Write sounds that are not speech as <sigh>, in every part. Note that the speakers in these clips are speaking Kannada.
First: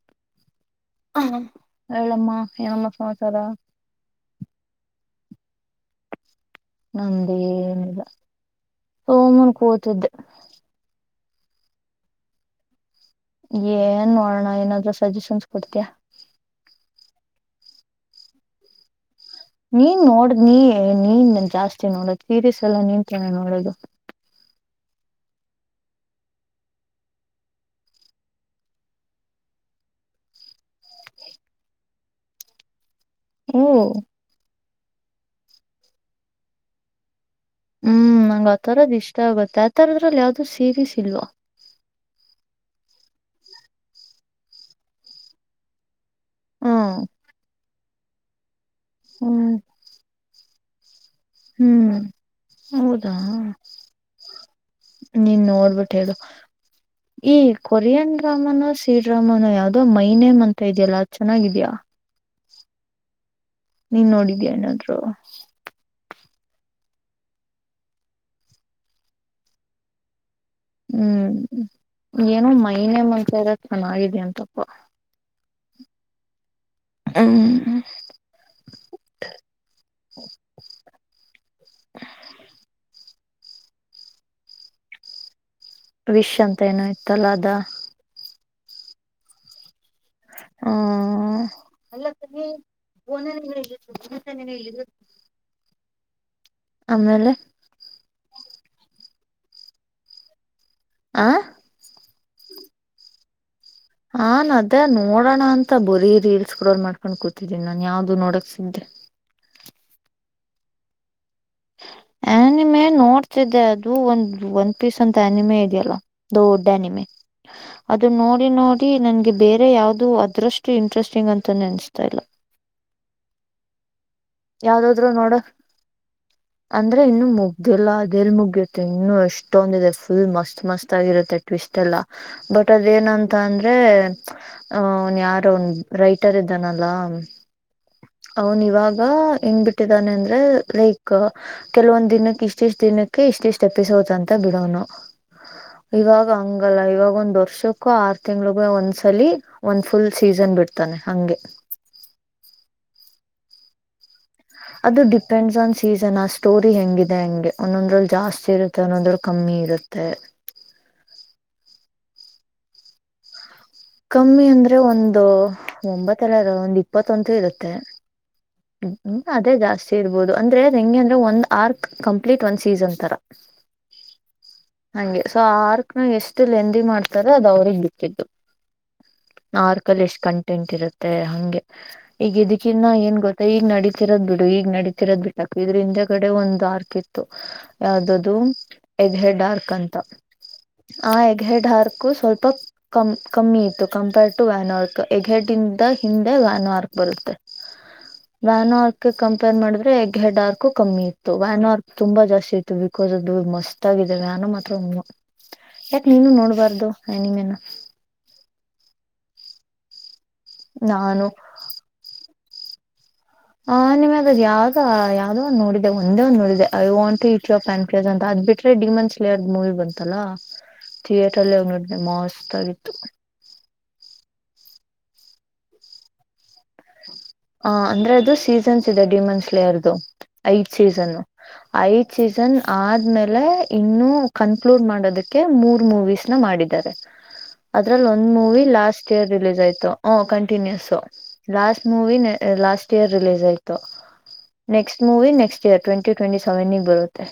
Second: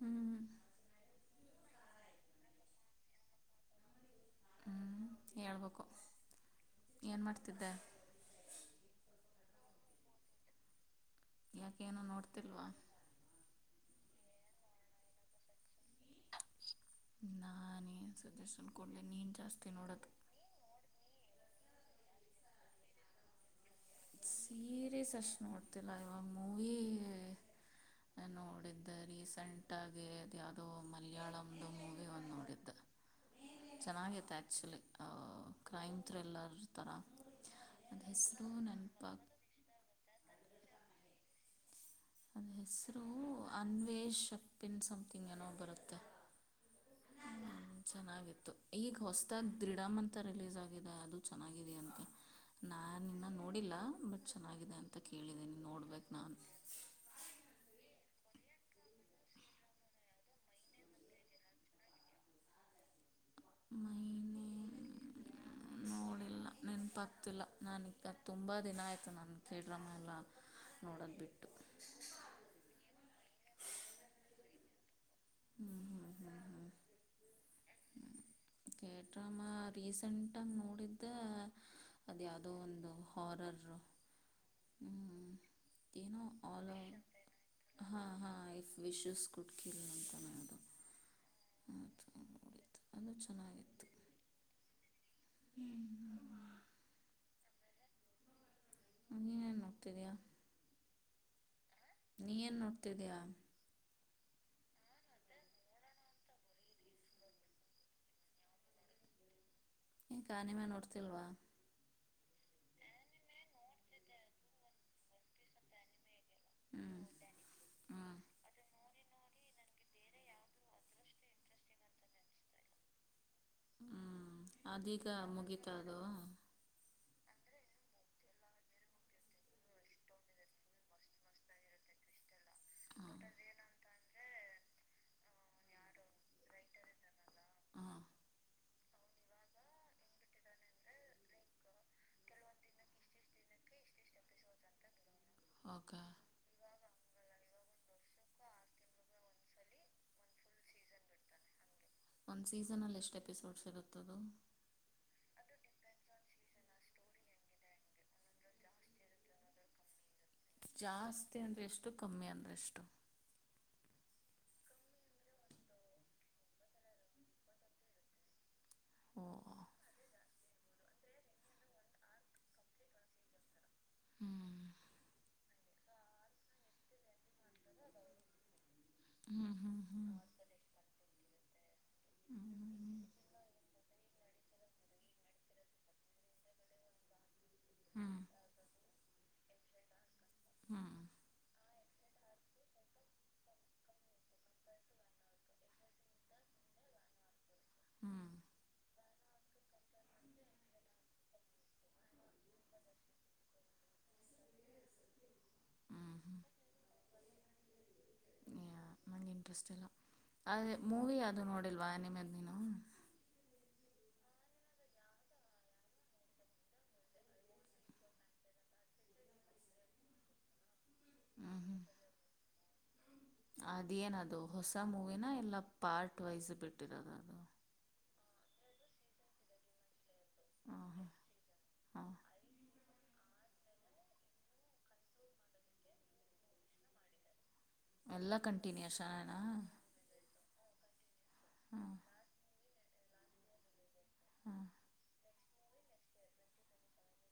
ಹ್ಮ್ ಹ ಹೇಳಮ್ಮ ಏನಮ್ಮ ಸಮಾಚಾರ. ಹೂ ಹೇಳ್ಬೇಕು. ಏನ್ ಮಾಡ್ತಿದ್ದೆ ನಂದೇನೂ ಇಲ್ಲ <unintelligible> ಕೂತಿದ್ದೆ. ಯಾಕೆ ಏನು ನೋಡ್ತಿಲ್ವಾ. ಏನ್ ನೋಡೋಣ ಏನಾದರೂ ಸಜೆಷನ್ಸ್ ಕೊಡ್ತೀಯಾ. ನಾನ ಏನ್ ಸಜೆಶನ್ ಕೊಡ್ಲಿ ನಿನ್. ನೀನ್ ನೋಡ್ದ ನೀ ನೀನು ಜಾಸ್. ಚ್ಚೇ ನೋಡದು ಸೀರೀಸ್ ಎಲ್ಲ ನೀವ್ಕೆನ ನೋಡೋದು. ಸೀರೀಸ್ ಅಷ್ಟ ನೋಡ್ತಿಲ್ಲ ಇವಾಗ ಮೂವಿ ಎ ನೋಡಿದ್ದ ರೀಸೆಂಟ್ ಆಗಿ ಅದು ಯಾದೋ ಮಲಯಾಳ್ದು ಮೂವಿ ಒಂದ ನೋಡಿದ್ದ. ಓ ಚೆನ್ನಾಗ ಇತ್ತು ಆ್ಯಕ್ಚುಲಿ. ಅವವ ಕ್ರೈಮ್ ಥ್ರಿಲ್ಲರ್ ಥರಾ. ಹ್ಮ್ ನಂಗ ಆಥರದ ಇಷ್. ಥ ಗೊತ್ಯಾತರದ್ರಲ್ಲ ಯಾವ್ದು ಸೀರೀಸ್ ಇಲ್ವೊ. ಅಂನ ಹೆಸ್ರು ಅನ್ವೇಷಪ್ಪಿನ್ ಸಮಥಿಂಗ್ ಏನೋ ಬರುತ್ತೆ. ಅವ್. ಛನ್ನಾಗ ಇತ್ತು. ಈಗ ಹೊಸತ್ದಾ ದೃಿಡಮ ಅಂತ ರಿಲೀಸ್ ಆ. ಇದಾ ಅದು. ಛನ್ನಾಗಿದೆ ಹ್ಮ್ ಅಂತೆ ನಾ ಹೌದಾ ನಿನ್ನ ನೋಡಿಲ್ಲಾ ಬಟ್ ಛೆನ್ನಾಗಿದೆ ಅಂತ ನೀನ್ ಕೇಳಿದ್ದೀನಿ ನೋಡ್ಬಿಟ್ಟು ನೋಡ್ಬೇಕ ಹೇಳು ನಾನ್. ಈ ಕೊರಿಯನ್ ಡ್ರಾಮಾನೋ ಸಿ ಡ್ರಾಮಾನೋ ಯಾವ್ದೋ ಮೈ ನೇಮ್ ಅಂಥೆ ಇದೆಯಲ್ಲಾ ಛೆನ್ನಾಗ ಇದೆಯ್ಯಾ. ನೀನ್ ಮೈನೆ ನೋಡಿದೀ ಏನಾದ್ರೋ. ಇಲ್ಲಾ ನೆನ್ಪ ಆಗ್ತಿಲ್ಲಾ ನಾನ ಇಗಾಗ್ಗ ತುಂಬಾ ದಿನಾ ಆಯ್ತು ನನ್ಥೆ ಡ್ರಾಮಾ ಎಲ್ಲಾ. ಹ್ಮ್ ಏನೋ ಮೈನೆಮ. ಚರಕ ನಾಯಿದ ಏನ ತಪ್ಪೊ. ಹ್ಮ್ ಕೇಟ್ರಮ್ಮ ರೀಸೆಂಟ್ಗ ನೋಡಿದ್ದ ಅದ ಯಾದೋ ಒಂದೊ. ಹ್ವಾರರ್ ರೂ ಅಹ್ಹಹ್ಮ್. ವಿಶ್ ಅಂತ ಏನು ಇತ್ತ್ ಅಲ್ಲ ಅದ. ವಿಶೂಸ್ಸ ಕುಟ್ಕಿಲ ನಮ್. ಹ್ಹಹ್ ಅದು ನೋಡಿದ್ದು ಅದು ಚೆನ್ನಾಗಿತ್ತು <unintelligible> ಆಮ್ಮೇಲೆ. ಹ್ಮ ನೀನ್ ಏನ್ ಮಾಡ್ತಿದಿಯಾ. ಆಹ್ಹಾ. ನೋಡ್ತಿದೀಯಾ ಹಾನ ಅದ ನೋಡೋಣ ಅಂತ ಬರೀ ರೀಲ್ಸ್ ಸ್ಕ್ರಾಲ್ ಮಾಡ್ಕೊಂಡ್ ಕೂತಿದ್ದೀನಿ ನಾನ್ ಯಾವ್ದು ನೋಡಕ್ ಸಿದ್ಧೆ. ಯೆಕಾ ಅನಿಮೇ ನೋಡ್ತಿಲ್ವಾ. ಅ್ಯನಿಮೆ ನೋಡ್ತಿದ್ದೆ ಅದು ಒಂದ್ ಒಂದ್ ಪೀಸ್ ಅಂತ ಅ್ಯನಿಮೆ ಇದೆಯಲ್ಲಾ. ದೊಡ್ಡ ಹ್ಞೂ ಅ್ಯನಿಮೆ ಅದು ಹ್ಞೂ ನೋಡಿ ನೋಡ. ತ್ತಿ ನನ್ಗೆ ಬೇರೆ ಯಾವುದು ಅದ್ರಷ್ಟ ಇಂಟ್ರೆಸ್ಟಿಂಗ್ ಅಂತಾನೆ ಅನ್ಸ್ತಾ ಇಲ್ಲಾ. ಹ್ಮ್ ಅದೀಗ ಮುಗಿತಾ ಅದು. ಅಂದ್ರೆ ಇನ್ನು ಮುಗ್ದಿಲ್ಲ ಅದೆಲ್ಲಿ ಮುಗಿಯುತ್ತೆ ಇನ್ನು ಎಷ್ಟೊಂದಿದೆ ಫುಲ್ ಮಸ್ತ್ ಮಸ್ತ್ ಆಗಿರುತ್ತೆ ಟ್ವಿಸ್ಟ್ ಎಲ್ಲ ಬಟ್ ಟ್ಟದ ಏನಂತ ಅಂದ್ರೆ ಅ ಅವನ್ ಯಾರ ಅವನ್ ರೈಟರ್ ಇದ್ದಾನಲ್ಲ ಹಾಂ ಅವನ್ ಇವಾಗ ಹೆಂಗ ಬಿಟ್ಟಿದಾನೆ ಅಂದ್ರೆ ಲೖಕ್ ಕು ಕೆಲವೊಂದ್ ದಿನಕ್ಕೆ ಇಷ್ಟ್ ಇಷ್ಟ್ ದಿನಕ್ಕೆ ಇಷ್ಟ್ ಇಷ್ಟ್ ಎಪಿಸೋಡಂತ ಬಿಡೋನು. ಓಕೆ ಇವಾಗ ಹಂಗಲ್ಲ ಇವಾಗ ಒಂದ್ ವರ್ಷ ಕೋ ಆರ್ ತಿಂಗಳಗ ಒಂದ್ಸಲಿ ಒಂದ್ ಫುಲ್ ಸೀಸನ್ ಬಿಡ್ತಾನೆ ಹಂಗೆ. ಒಂದು ಸೀಸನಲ್ಲಿ ಎಷ್ಟು ಎಪಿಸೋಡ್ಸ್ ಇರುತ್ತದು? ಅದು ಡಿಪೆಂಡ್ಸ್ ಆನ್ ಸೀಸನ್ ಆ ಸ್ಟೋರಿ ಹೆಂಗಿದೆ ಹಂಗೆ ಒಂದೊಂದ್ರಲ್ಲಿ ಜಾಸ್ತಿ ಇರುತ್ತೆ ಒಂದೊಂದ್ರಲ್ಲಿ ಕಮ್ಮಿ ಇರುತ್ತೆ. ಜಾಸ್ತಿ ಅಂದರೆಷ್ಟು ಕಮ್ಮಿ ಅಂದರೆಷ್ಟು? ಕಮ್ಮಿ ಅಂದ್ರೆ ಒಂದು ಒಂಬತ್ತಲ್ಲ ಅದು ಒಂದ್ ಇಪ್ಪತ್ತಂತೂ ಇರುತ್ತೆ. ಹ್ಮ್ ಓ ಅದೇ ಜಾಸ್ತಿ ಇರ್ಬೋದು. ಅಂದ್ರೆ ಅದೆಂಗೆ ಅಂದ್ರೆ ಒಂದ್ ಆರ್ಕ್ ಕಂಪ್ಲೀಟ್ ಒಂದ್ ಸೀಸನ್ ತರ. ಹ್ಞೂ ಹಂಗೆ ಸೊ ಆರ್ ಕು ಎಷ್ಟು ಲೆಂದಿ ಮಾಡ್ತಾರೊ ಅದವ್ರಿಗೆ ಬಿಟ್ಟಿದ್ದು. ಹ್ಞೂ ಹ್ಞೂ ಮಾರ್ಕಲ್ಲಿ ಹ್ಞೂ ಎಷ್ಟು ಕಂಟೆಂಟಿರುತ್ತೆ ಹಂಗೆ. ಈಗ ಇದಕ್ಕಿನ್ನ ಏನ್ ಗೊತ್ತಾ ಈಗ ನಡೀತಿರೋದ್ ಬಿಡು ಈಗ್ ನಡೀತಿ ತ್ತಿರದ್ ಬಿಟ್ಟಾಕ್ ಇದ್ರಿಂದಗಡೆ ಕಡೆ ಒಂದು ಆರ್ಕ್ ಇತ್ತು. ಹ್ಞೂ ಯಾವ್ದದು ಹೆಡ್ ಹೆಡಾರ್ಕ್. ಕ್ಕಂತ ಹ್ಞೂ ಹ್ಞೂ ಆ ಎಗ್ಹೆೇಡ್ ಹಾರ್ ಕೂ ಸ್ವಲ್ಪ ಕಮ್ ಕಮ್ಮಿ ಇತ್ತು ಕಂಪೇರ್ಡ್ ಟು ವ್ಯಾನ್ ಆರ್ಕ್ ಎಗ್ಹಡ್ಂದ ಹಿಂದೆ ವ್ಯಾನ್ ಆರ್ಕ್ ಬರುತ್ತೆ, ಹ್ಞೂ ವ್ಯಾನ ಆರ್ಕ್ ಕಂಪೇರ್ ಮಾಡಿದ್ರೆ ಎಗ್ಹಡ್ ಆರ್ಕ್ ಕಮ್ಮಿ ಇತ್ತು, ವ್ಯಾನ ಆರ್ಕ್ ತುಂಬಾ ಜಾಸ್ತಿ ಇತ್ತು, ಬಿಕಾಸ್ ಅದು ಮಸ್ತ್ ಆಗಿದೆ ವ್ಯಾನೋತ್ರ ಯಾಕೆ ನೀನು ಹ್ಞೂ ನೋಡಬಾರ್ದು ಅನಿಮೀನ. ನಂಗಿಂಟ್ರಸ್ಟ್ ಇಲ್ಲ. ಅದ ಮೂವಿ ನಾನು ಯಾವ್ದು ನೋಡಿಲ್ವಾ ಅನಿಮ ಆನಿಮ್ಯಾಗ ಅದ್ ಯಾವ್ದೊ ಯಾವ್ದೋ ಒಂದ್ ನೋಡಿದ್ದೆ ಒಂದೇ ಒಂದ್ ನೋಡಿದ್ದೆ I want to eat your pancreas ಅಂತ ಅದ್ ಬಿಟ್ರೆ ಡಿಮನ್ಸ್ಲೇಯರ್ ಮೂವಿ ಬಂತಲ್ಲ ಥಿಯೇಟರಲ್ಲೆ ಹ್ಞೂ ಹೋಗ್ನೋಡ್ದೆ ಮಸ್ತಾಗಿತ್ತು. ಸ ಮೂವಿನ ಇಲ್ಲಾ ಪಾರ್ಟ್ ವೈಸು ಬಿಟ್ ಹ ಅಂದ್ರೆ ಅದು ಸೀಸನ್ ಇದೆ ಡಿಮನ್ಸ್ಲೇರ್ದು ಐದ್ ಹ್ಞೂ ಸೀಸನ್ನು ಹಾಂ ಐದ್ ಸೀಸನ್ ಆದ್ಮೇಲೆ ಇನ್ನು ಕನ್ಕ್ಲೂಡ್ ಮಾಡೋದಕ್ಕೆ ಮೂರ್ ಮೂವೀಸ್ನ ಮಾಡಿದ್ದಾರೆ. ಅದ್ರಲ್ಲಿ ಒಂದ್ ಎಲ್ಲ ಮೂವಿ ಲಾಸ್ಟ್ ಇಯರ್ ಕಂಟಿನ್ಯೂಷನೇನಾ ರಿಲೀಸ್ ಆಯ್ತು ಹ ಕಂಟಿನ್ಯೂಸ್. ಲಾಸ್ಟ್ ಹಾಂ ಮೂವಿ ಲಾಸ್ಟ್ ಇಯರ್ ರಿಲೀಸ್ ಆಯ್ತು ಹಾಂ next movie next year twenty ಟ್ವೆಂಟಿಸೆವೆನ್ನಿಗ್ಬರುತ್ತೆ.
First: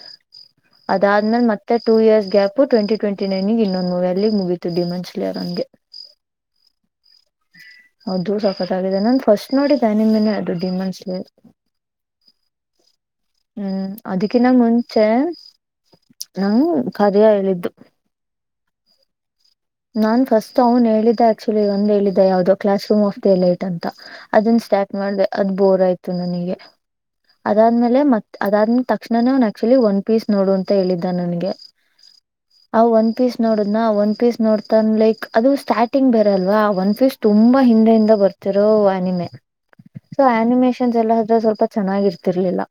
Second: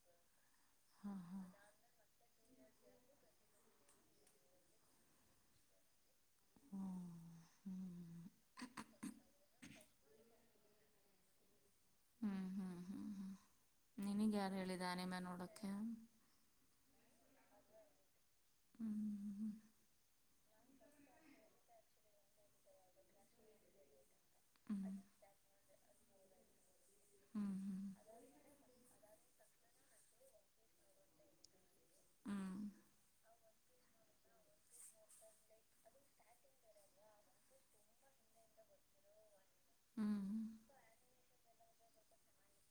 ಹಾಂ ಅದಾದ್ಮೇಲೆ ಹಾಂ ಮತ್ತೆ two years gap twenty twenty ನೈನ್ಗೆ ಇನ್ನೊಮೂ ಅಲ್ಲಿ ಮುಗೀತ ಡೆಮಾನ್ಸ್ಲೇರ್ ಹಂಗೆ ಹ್ಞೂ ಹ್ಞೂ ಅದು ಸಖತ್ಗಿದೆ ನಾನು ಫಸ್ಟ್ ನೋಡಿದ್ದೆ ನಿಮನ್ನ ಅದು ಡಿಯಾಮೊನ್ಸ್ಲೈರ್ ಹ್ಮ್ ಹ್ಮ್ ಹ್ಮ್ ಹ್ಮ್ ನಿನಗ್ ಅದಕ್ಕಿನ್ನ ಯಾರು ಹೇಳಿದ ಮುಂಚೆ ಅನಿಮೆ ನೋಡೋಕ್ಕೆ ನಾ ಖದ್ಯ ಹೇಳಿದ್ <inaudible> ಹ್ಮ್ ಹ್ಮ ನಾನ್ ಫಸ್ಟ್ ಅವನ್ ಹೇಳಿದ್ದ ಆಕ್ಚುಲಿ ಒಂದ್ ಹೇಳಿದ್ದೆ ಯಾವ್ದೋ class room of the light ಅಂತ ಅದನ್ ಸ್ಟಾರ್ಟ ಹ್ಮ್ ಮಾಡ್ದ ಅದು ಬೋರ್ ಆಯ್ತು ತ್ತು ನನಗೆ ಹ್ಮ್ ಹ್ಮ್ ಅದಾದ್ಮೇಲೆತ್ ಅದಾದ್ಮ ತಕ್ಷಣೇ ಅವನ್ ಆಕ್ಚುಲಿ ಒಂದ್ ಪೀಸ್ ನೋಡ ಅಂದ ಹೇಳಿದ್ದ ನಂಗೆ ಹ್ಮ್ ಆ ಒನ್ಪೀಸ್ ನೋಡಿದ್ದನ ಒನ್ಪೀಸ್ ನೋಡ್ತಾನ ಲೈಕ್ ಅದು ಸ್ಟಾರ್ಟಿಂಗ್ ಬೇರೆ ಅಲ್ವಾ ಒನ್ಪೀಸ್ ತುಂಬಾ ಹಿಂದೆ ಹಿಂದೆ ಬರ್ತಿರೋ ಆನಿಮೆ ಸೊ ಹ್ಮ್ ಆನಿಮೇಶಷನ್ಸ್ ಎಲ್ಲಾ ಇದ್ರೆ ಸ್ವಲ್ಪ ತ ಚೆನ್ನಾಗಿರ್ತಿರ್ಲಿಲ್ಲ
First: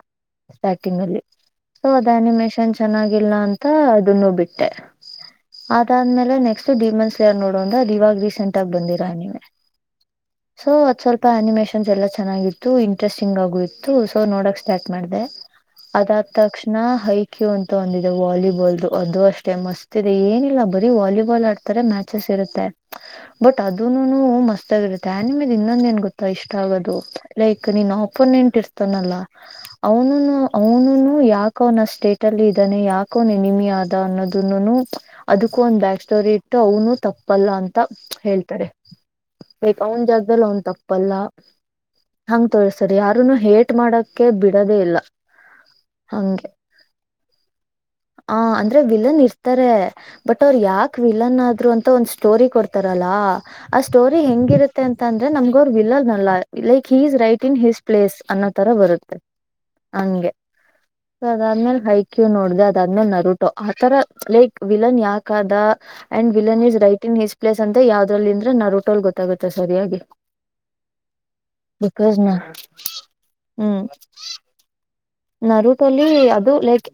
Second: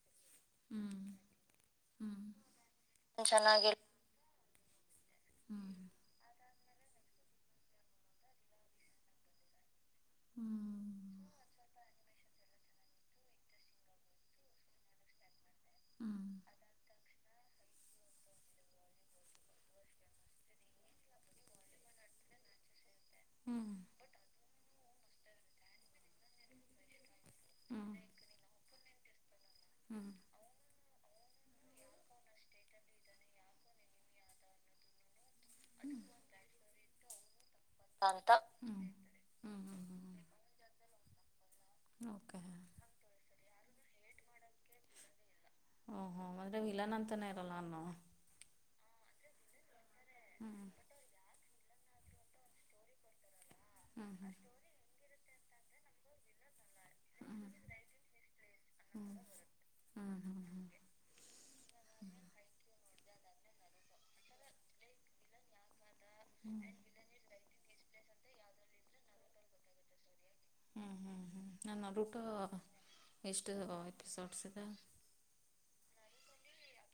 ಸ್ಟಾರ್ಟಿಂಗ್ ಹ್ಮ್ ಅಲ್ಲಿ ಸೊ ಅದ ಹ್ಮ್ ಹ್ಮ್ ಅನಿಮೇಶನ್ ಚೆನ್ನಾಗಿಲ್ಲ ಅಂತ ಅದನ್ನು ನೋ ಬಿಟ್ ಟೇ ಹ್ಮ್ ಹ್ಮ್ ಅದಾದ್ಮೇಲೆ ನೆಕ್ಸ್ಟ್ ಡಿಮಾನ್ಸ್ಲೇಯರ್ ನೋಡೋಂದ ಇವಾಗ ರೀಸೆಂಟ್ ಆಗಿ ಬಂದಿರಾ ನೀವ್ ಹ್ಮ್ ಸೊ ಅದ್ಸ್ವಲ್ಪ ಅನಿಮೇಷನ್ಸ್ ಎಲ್ಲಾ ಚೆನ್ನಾಗಿತ್ತು ಇಂಟ್ರೆಸ್ಟಿಂಗ್ ಆಗು ಇತ್ತು ನೋಡಕ್ ಸ್ಟಾರ್ಟ್ ಮಾಡಿದೆ ಅದಾದ ಹ್ಮ್ ಆದ ತಕ್ಷಣ ಹೈ ಕ್ಯೂ ಅಂತ ಒಂದಿದೆ ವಾಲಿಬಾಲ್ದು ಅದು ಅಷ್ಟೇ ಮಸ್ತ್ ಇದೆ ಏನಿಲ್ಲ ಬರೀ ವಾಲಿಬಾಲ್ ಆ ತರ ಮ್ಯಾಚಸ್ ಇರುತ್ತೆ ಬಟ್ ಹ್ಮ್ ಅದನುನು ಮಸ್ತ್ ಇರುತ್ತೆ ಆನಮೇ ಇನ್ನೊಂದ ಏನ್ ಗೊತ್ತಾ ಇಷ್ಟ ಆಗೋದು ಲೈಕ್ ನಿನ್ ಹ್ಮ್ ಅಪೊನೆಂಟ್ ಇರ್ತಾನಲ್ಲ ಹ್ಮ್ ಅವನುನು ಅವನುನು ಯಾಕ ಅವನ ಸ್ಟೇಟ್ ಅಲ್ಲಿ ಇದ್ದಾನೆ ಯಾಕ ಅವನ್ ಎನಿಮಿ ಅದ ಅನ್ನೋದ ಅದಕ್ಕೂ ಒಂದ ಬ್ಯಾಕ್ ಸ್ಟೋರಿ ಅವ್ನುನು ತಪ್ಪು <unintelligible> ತಪ್ಪಲ್ಲ ಅಂತ ಹೇಳ್ತಾರೆ ಹ್ಮ್ ಹ್ಮ್ ಲೈಕ್ ಅವನ್ ಜಾಗದಲ್ಲಿ ಅವನ್ ತಪ್ಪ ಪಲ್ಲ ಓಕೆ ಹಂಗ ಹ್ಞೂ ತೋಳ್ಸರಿ ಯಾರುನು ಹೇ ಇ ಮಾಡಕ ಬಿಡೋದೆ ಇಲ್ಲ ಹ್ಞೂ ಹಂಗೆ ಅಂದರೆ ವಿಲನ್ ಅಂತಲೇ ಇರಲ್ಲ ಅವನು ಆ ಅಂದ್ರೆ ವಿಲನ್ ಇರ್ತ ತ್ತರ ಬಟ್ ಹ್ಞೂ ಅವರ್ ಯಾಕ್ವಿ ಆದ್ರೂ ಅಂತ ಒಂದ್ ಸ್ಟೋರಿ ಕೊಡ್ತಾರಲ್ಲಾ ಆ ಸ್ಟೋರಿ ಹ್ಞೂ ಹೆಂಗಿರುತ್ತೆ ಅಂತ ಅಂದ್ರೆ ನಮಗವ್ರ್ ವಿಲ್ಲನಲ್ಲ. ಲೈಕ್ ಹಿ ಇಸ್ ರೈಟ್ ಹ್ಞೂ ಇನ್ ಹಿಸ್ ಪ್ಲೇಸ್ ಅನ್ನೋ ತರ ಬರುತ್ತೆ ಹ್ಞೂ ಹ್ಞೂ ಹಂಗೆ ಹ್ಞೂ ಸೊ ಅದಾದ್ಮೇಲೆ ಹೈಕ್ಯೂ ನೋಡ್ದ ಅದ. ಇನ್ನನ್ನರುಟೋ ಆತರ ಲೈಕ್ ವಿಲನ್ ಯಾಕದ. And villain is right in his place. ಅಂತೆ ಯಾವ್ದ್ರಲ್ಲಿಂದ್ರೆ ನರುಟೋಲ್ ಗೊತ್ತಾಗುತ್ತೆ ಸರಿಯಾಗಿ. ಹ್ಮ್ ಹ್ಮ್ ಹ್ಮ್ ನ ಬಿಕಾಸ್ ನ ನನ್ನೊಬ್ಳ್ತವ ಎಷ್ಟು ಹ್ಮ್ ಎಪಿಸೋಡ್ಸ್ ಇದೆ. ನರೂಟೋಲಿ ಅದು ಲೈಕ್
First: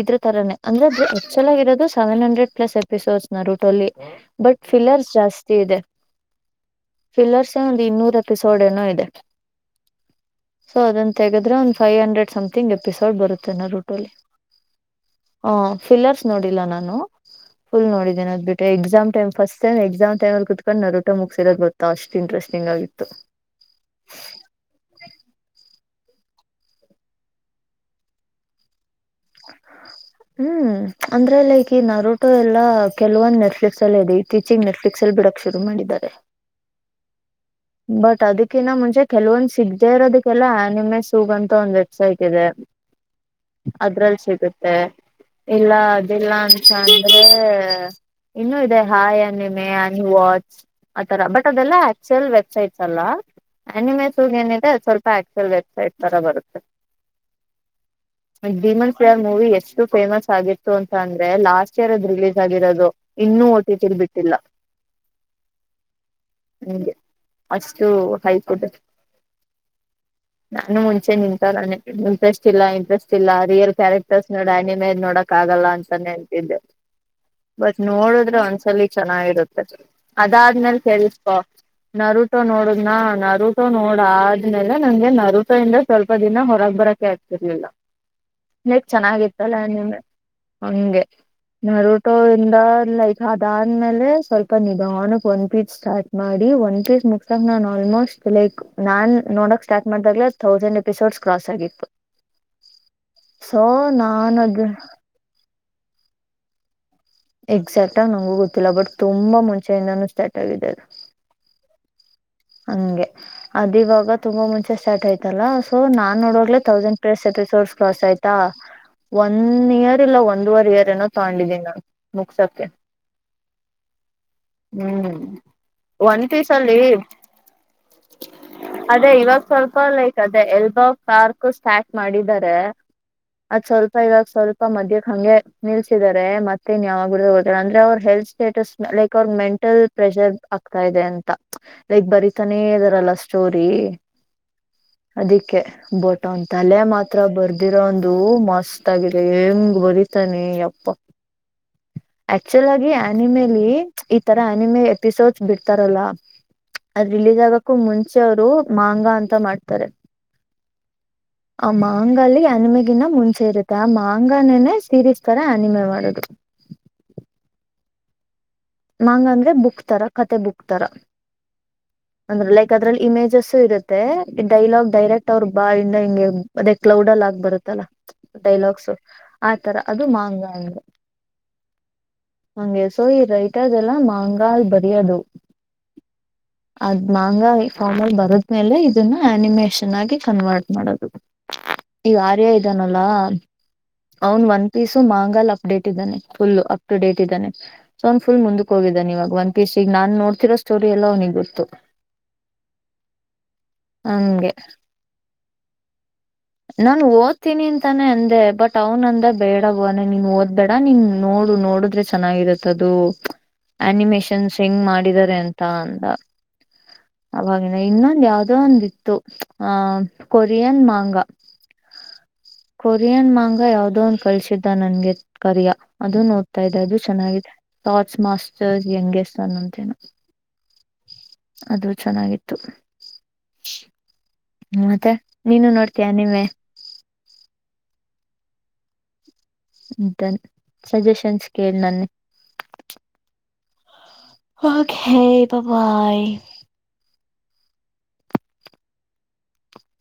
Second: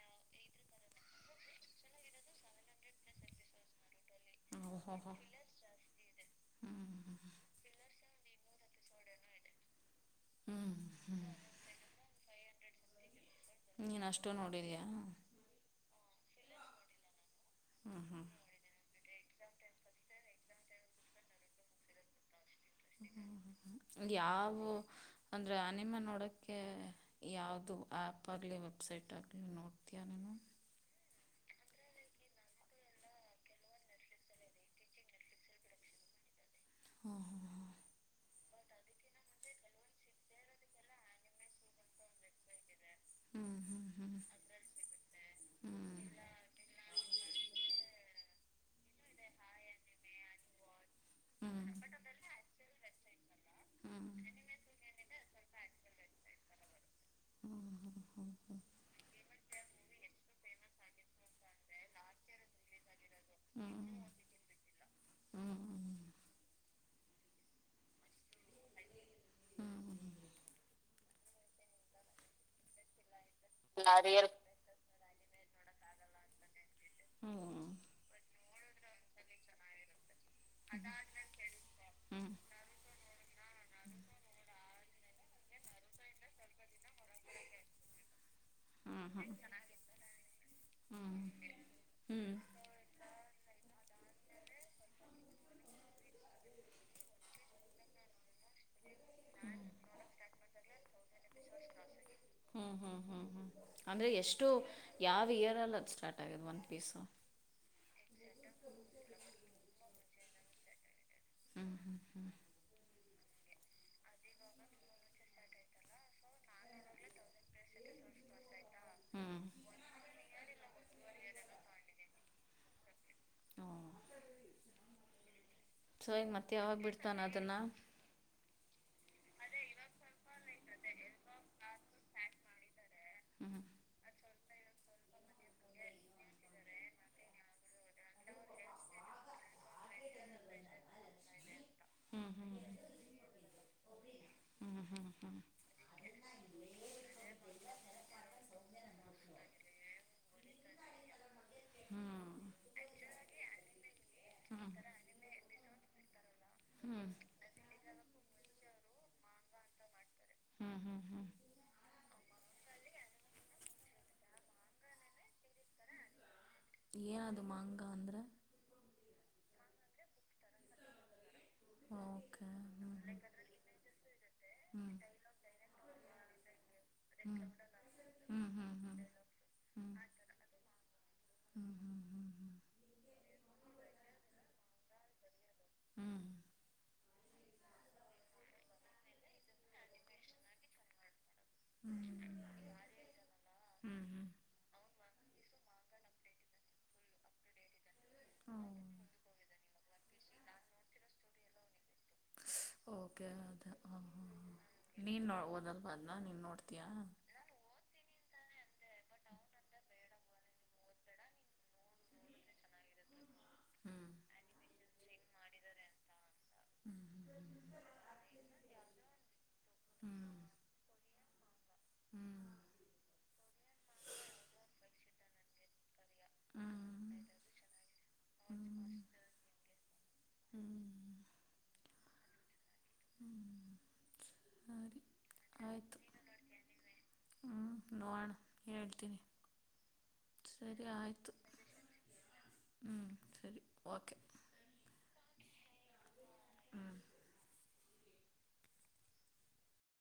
ಇದ್ರ ತರಾನೇ ಅಂದ್ರೆ ಆಕ್ಚುಲ್ ಆಗಿರೋದು ಸೆವೆನ್ ಹಂಡ್ರೆಡ್ ಪ್ಲಸ್ ಎಪಿಸೋಡ್ಸ್ ನರೂಟೋಲಿ. ಬಟ್ ಓಹೋ ಫಿಲ್ಲರ್ಸ್ ಹೋ ಜಾಸ್ತಿ ಇದೆ ಹ್ಞೂ ಫಿಲ್ಲರ್ಸ್ ಒಂದು ಇನ್ನೂರ ಎಪಿಸೋಡ್ ಏನೋ ಇದೆ. ಸೊ ಅದನ್ ಹ್ಞೂ ತೆಗದ್ರೆ ಒಂದ್ ಫೈವ್ ಹಂಡ್ರೆಡ್ <inaudible> ಎಪಿಸೋಡ್ ಬರುೆ ತ್ ನೀನು ನರುಟೋಲಿ ಅಷ್ಟು ನೋಡಿದೀಯಾ ಹ್ಞೂ ಹೂ ಅದ್.. ಫಿಲ್ಲರ್ಸ್ ನೋಡಿಲ್ಲ ನಾನು. ಫುಲ್ ಹ್ಞೂ ನೋಡಿದೇನೆ ಅದ್ ಬಿಿಟ್ಟು ಎಕ್ಸಾಮಂಪ್ ನಾನ್ ಫಸ್ಟ್ಮಮ್ ಎಕ್ಸಾಂ ಟೈಮಲ್ಲಿ ಕುತ್ಕೊಂಡ್ ನರುಟೊ ಮುಗಿಸಿರೋದು ಗೋತ್ತಾ ಅಷ್ಟ್ ಇಂಟ್ರೆಸ್ಟ್.. ಯಾವ ಅಂದ್ರೆ ನಿಮ್ಮ ನೋಡಕ ಯಾವ್ದ ಆಪ್ ಅಲ್ಲಿ ಇವತ್ತು ವೆಬ್ಸೈಟಲಿ ನೋಡ್ತೀಯಾ ನೀನು. ಹ್ಮ್ ಅಂದ್ರೆ ಲೈಕ್ ಈ ನರುಟೋ ಎಲ್ಲಾ ಕೆಲವೊಂದ್ ನೆಟ್ಫ್ಲಿಕ್ಸ್ ಅಲ್ಲಿದೆ ಈ ಇತ್ತಿಚೆಗಾ ನೆಟ್ಫ್ಲಿಕ್ಸ್ ಅಲ್ಲಿ ಬಿಡಕ್ ಶುರು ಮಾಡಿದ್ದಾರೆ. ಹ್ಞೂ ಬಟ್ ಅದಕ್ಕಿನ್ನ ಮುಂಚೆ ಕೆಲವೊಂದ ಸಿಗದೆೇ ಇರೋದಕ್ಕೆಲ್ಲ ಆನಿಮೆ ಸೂಗ್ ಅಂತ ಒಂದ್ ವೆಬ್ಸೈಟ್ ಇದೆ ಹ್ಞೂ ಹ್ಞೂ ಹ್ಞೂ ಅದ್ರಲ್ಲಿ ಸಿಗುತ್ತೆ ಹ್ಞೂ ಇಲ್ಲ ಹ್ಞೂ ಅಂತ ಅಂದ್ರೆ ಇನ್ನುೂ ಇದೆ ಹಾಯ್ ಆ್ಯನಿಮೆ ಅನೀ ವಾಚ್ ಆತರ ಬಟ್ ಹ್ಞೂ ಹ್ಞೂ ಹ್ಞೂ ಹ್ಞೂ ಹ್ಞೂ ಹ್ಞೂ ಹ್ಞೂ ಅದೆಲ್ಲ ಅಕ್ಟುಯಲ್ ವೆಬ್.. ವೆಬ್ಸೈಟಲ್ಲ ಅನಿಮೇ ಏನಿದೆ ಸ್ವಲ್ಪ ಆಕ್ಚ್ಯಲ್ ವೆಬ್ಸೈಟ್ ತರ ಬರುತ್ತೆ ಡಿಮನ್ ಫಿಯರ್ ಮೂವಿ ಎಷ್ಟು ಫೇಮಸ್ ಆಗಿ ತು ಅಂತಂದ್ರೆ ಲಾಸ್ಟ್ ಇಯರ್ ಅದು ರಿಲೀಸ್ ಆಗಿರದು. ಇನ್ನೂ ಓ ಹ್ಞೂ ಟ್ಟಿ ಟಿ ಲ್ಲಿ ಬಿಟ್ಟಿಲ್ಲ ಹ್ಞೂ ಹ್ಞೂ ಹ್ಮ್. ಅಷ್ಟು ಹೈಕುಟ್ಟ ನಾನು ಮುಂಚೆ ನಿಂತಾರನೆ ಇಂಟ್ರೆಸ್ಟ್ ಇಲ್ಲ ಇಂಟರೆಸ್ಟ್ ಇಲ್ಲ ರಿಯಲ್ ಕ್ಯಾರೆಕ್ಟರ್ ನೋಡ್ ಅನಿಮೇ ನೋಡಕ್ ಆಗಲ್ಲ ಸನ್ನೆ ಅಂತಿದ್ದ. ಹ್ಞೂ ಬಟ್ ನೋಡುದ್ರೆ ಒಂದ್ಸ ಚಲಿ ಚೆನ್ನಾಗಿರುತ್ತೆ. ಅದಾದ್ಮೇಲೆ ಕೇಳಿಸ್ಕೋ ಹ್ಞೂ ನರು ನೋಡದ್ನಾ ನರಟೋ ನೋಡ್ ಆದ್ಮೇಲೆ ನಂಗೆ ನರಟೋ ಇಂದ ಸ್ವಲ್ಪ ದಿನ ಹೊರಗ್ ಬರ. ನೋಡೋಕೆ ಆಗ್ತಿರ್ಲಿಲ್ಲ ನೆಕ್ ಹ್ಞೂ ಚೆನ್ನಾಗಿತ್ತಲ್ಲ ನಿಂಗೆ ನರಟೋ ಇಿಂದ ಲೈಕ್ ಅದಾದ್ಮೇಲೆ ಸ್ವಲ್ಪ. ನಿಧಾನಕ್ಕೆ ಒನ್ ಪೀಸ್ ಸ್ಟಾರ್ಟ್ ಮಾಡಿ ಒನ್ ಪೀಸ್ ಮುಗಿತಾ. ಹ ನ ಆಲ್ಮೋಸ್ಟ್. ಲೈಕ್ ನಾನ್ ನೋಡಕ್ ಸ್ಟಾರ್ಟ್ ಮಾಡ್ದಾಗ್ಲೆ ಥೌಸಂಡ್ ಎಪಿಸೋಡ್ಸ್ ಕ್ರಾಸ್ ಆಗಿತ್ತು ಹ್ಞೂ ಸೊ ಅಂದರೆ ನಾನ್ ಎಷ್ಟು ಅದ. ಪೀಸ್. ಎಕ್ಸಾಕ್ಟ್ ಆಗ್ ಗೊತ್ತಿಲ್ಲ ಬಟ್ ತುಂಬಾ ಮುಂಚೆಯಿಂದನು. ಸ್ಟಾರ್ಟ್ ಆಗಿದೆ ಅದು. ಹ್ಞೂ ಹ್ಞೂ ಹಂಗೆ. ಅದ ಇವಾಗ ತುಂಬಾ ಮುಂಚೆ ಸ್ಟಾರ್ಟ್ ಆಯ್ತಲ್ಲ ಸೊ ನಾನ್ ನೋಡವಾಗ್ಲೇ ತೌಸಂಡ್ ಪ್ಲಸ್ ಎಪಿಸೋಡ್ಸ್ ಕ್ರಾಸ್ ಆಯ್ತಾ. ಹ್ಞೂ ಹ್ಞೂ ಒನ್ ಇಯರ್ ಇಲ್ಲ ಒಂದುವರೆ ಇಯರ್. ಅದೇನೋ ತಗೊಂಡಿದೀನಿ ನಾನು. ಮುಗಿಸೋಕೆ. ಹ್ಞೂ ಹ್ಮ್ ಸೊ ಒಂದ್ ಈಗ ಪೀಸ ಮತ್ತೆ ಯಾವಾಗ ಅಲ್ಲಿ ಬಿಡ್ತಾನೆ ಅದನ್ನು ಅದೇ ಇವಾಗ ಸ್ವಲ್ಪ ಲೈಕ್ ಅದೇ ಎಲ್ ಬಾ ಪಾರ್ಕ್ ಸ್ಟಾರ್ಟ್ ಮಾಡಿದ್ದಾರೆ. ಸ. ಹ್ಞೂ ಅದ್ ಸ್ವಲ್ಪ ಇವಾಗ ಸ್ವಲ್ಪ. ಮಧ್ಯಕ್ಕೆ ಹಂಗೆ ನಿಲ್ಸಿದ್ದಾರೆ ಮತ್ತೆ. ಮತ್ತಿನ್ಯಾವಾಗ ಬಿಡ್ತಾರೆ ಗೊತ್ತಿಲ್ಲ ಅಂದ್ರೆ ಅವ್ರರು ಹೆಲ್ತ್ ಸ್ಟೇಟಸ್ ಲೈಕ್ ಅವ್ರಗ್ ಮೆಂಟಲ್ ಪ್ರೆಷರ್ ಆಗ್ತಾ ಇದೆ ಅಂತ. ಲೈಕ್ ಹ್ಞೂ ಹ್ಞೂ ಬರಿತಾನೆ ಇದದಾರಲ್ಲ ಸ್ಟೋರಿ ಹ್ಞೂ ಹ್ಞೂ ಹ್ಞೂ ಅದಿಕ್ಕೆ ಬಟ್ ಅವನ್ ತಲೆ ಮಾತ್ರ ಬರ್ದಿರೋ ಒಂದು ಮಸ್ತ್ ಆಗಿದೆ ಹೆಂಗ ಬರೀತಾನೆ ಯಪ್ಪಾ. ಆಕ್ಚುಲ್ ಆಗಿ ಆನಿಮೇಲಿ ಈ ತರ ಹ್ಞೂ ಹ್ಞೂ ಆನಿಮೆ ಎಪಿಸೋಡ್ಸ್ ಬಿಡ್ತಾರಲ್ಲ. ಹ. ಹ್ಞೂ ಅದ ರಿಲೀಸ್ ಆಗಕ್ಕೂ ಮುಂಚೆ ಅವ್ರು ಮಾಂಗ ಅಂತ ಮಾಡ್ತಾರೆ ಹ್ಞೂ ಹ್ಞೂ ಹ್ಞೂ ಅಮ್ಮಾ. ಮಾಂಗಾಲ ಆನಿಮೇ ಗಿನ ಮುಂಚೆ ಇರುತ್ತೆ ಆ ಮಾಂಗನನೆ ಸೀರೀಸ್ ತರ ಅನಿಮೆ ಮಾಡ್ತಾರೆ. ಏನದು ಮಾಂಗ ಅಂದ್ರೆ. ಮಂಗ ಅಂದ್ರೆ ಬುಕ್ಸ್ ತರಾ ಕತೆ ಬುಕ್ಸ್ ತರ. ಅಂದ್ರ ಓಕೆ ಲೈಕ್ ಹ್ಞೂ ಅದ್ರಲ್ಲಿ ಹ್ಞೂ ಇಮೇಜಸ್ ಇರುತ್ತೆ ಡೈಲಾಗ್ ಡೈರೆಕ್ಟ್ ಅವ್ರ ಬಾಯಿಂದ ಹಿಂಗೆ ಅದೇ ಕ್ಲೌಡ್ ಅಲ್ ಹ್ಞೂ ಹ್ಞೂ ಆಗ್ ಬರುತ್ತಲ್ಲ ಹ್ಞೂ ಹ್ಞೂ ಹ್ಞೂ ಹ್ಞೂ ಡೈಲಾಗ್ಸ ಆತರ ಹ್ಞೂ ಅದು ಮಂಗಾ ಹ್ಞೂ ಹಂಗೆ ಸೊ ಈ ರೈಟರ್ ಎಲ್ಲ ಮಂಗಾ ಅಲಿ ಬರಿಯೋದು. ಅದ್ ಮಾಂಗ ಫಾರ್ಮ ಅಲ್ ಬರದ್ಮೇಲೆ ಇದನ್ನ ಅನಿಮೇಷನ್. ಚೆನ್ನಾಗಿ ಕನ್ವರ್ಟ್ ಮಾಡೋದು ಹ್ಞೂ ಈಗ ಹ್ಞೂ ಹ್ಞೂ ಆರ್ಯ ಇದಾನಲ್ಲ ಹ್ಮ್ ಅವನ್ ಒಂದ ಪೀಸು ಮಾಂಗಲ್ ಅಪ್ಡೇಟ್ ಇದ್ದಾನೆ. ಫುಲ್ಲು ಅಪ್ ಟು ಡೇಟ್ ಇದ್ದಾನೆ. ಅವನ್ ಫುಲ್ ಮುಂದಕ್ಕೆ ಹ್ಮ್ ಹೋಗಿದ್ದಾನ ಈವಾಗ ಒಂದು. ಪಿಸಿ ನನ್ ನೋಡ್ತಿರೋ ಸ್ಟೋರಿ ಎಲ್ಲ ಅವನಿಗೆ ಗೊತ್ತು. ತು. ಓಕೆ ಅದು ಹಾಂ ಹಾಂ ಹಂಗೆ ಹಾಂ ನೀನು ನೋ ಓದಲ್ವಾ ಅದನ್ನ ನೀನು ನೋಡ್ತೀಯಾ ನಾನು ಓದ್ತೀನಿ ಅಂತಾನೆ ಅಂದೆ ಬಟ್ ಅವನಂದ ಬೇಡ ಬ ಅನ ನೀನ್ ಓದ್ಬೇಡ ನೀನ್ ನೋಡು ನೋಡುದ್ರೆ ಚೆನ್ನಾಗಿರತ್ತ ಅದು ಹ್ಞೂ ಆನಿಮೇಶನ್ಸ್ ಹೆಂಗ್ ಮಾಡಿದಿದ್ದಾರೆ ಅಂತ ಅಂದ. ಹ್ಞೂ ಅವವಾಗಿನ ಹ್ಞೂ ಇನ್ನೊಂದ್ ಯಾವ್ದೋ ಒಂದಿತ್ತು ಆಹ ಹ್ಞೂ ಕೊರಿಯನ್ ಮಾಂಗ ಹ್ಞೂ ಕೊರಿಯನ್ ಮಾಂಗ ಯಾವ್ದೋ ಒಂದ್ ಕಳಸಿದ್ದ ನನ್ಗೆ. ಕರಿಯಾ. ಅದು ನೋಡ್ತಾ ಇದೆ ಅದು ಚೆನ್ನಾಗಿದೆ ಟೌಗ್ಟ್ಸ್ ಮಾಸ್ಟರ್ ಹ್ಞೂ ಯಂಗೆಸ್ಟ್ ಅನ್ನಂತೇ ನ ಅದು ಚೆನ್ನಾಗಿತ್ತು. ಹ್ಞೂ ಹ್ಞೂ ಸರಿ ಮತ್ತೆ ನೀನು ಆಯಿತು ನೋಡ್ತೀಯಾ ಅನಿಮೆ. ಹ್ಞೂ ನೋಡೋಣ ಹೇಳ್ತೀನಿ. ಡನ್ ಸರಿ ಆಯಿತು ಸಜೆಷನ್ ಕೇಳಿ ನನ್ನ ಒಕ್ಕ್. ಹ್ಞೂ ಸರಿ ಓಕೆ ಓಕೆ ಬಾಯ್. ಹ್ಮ್.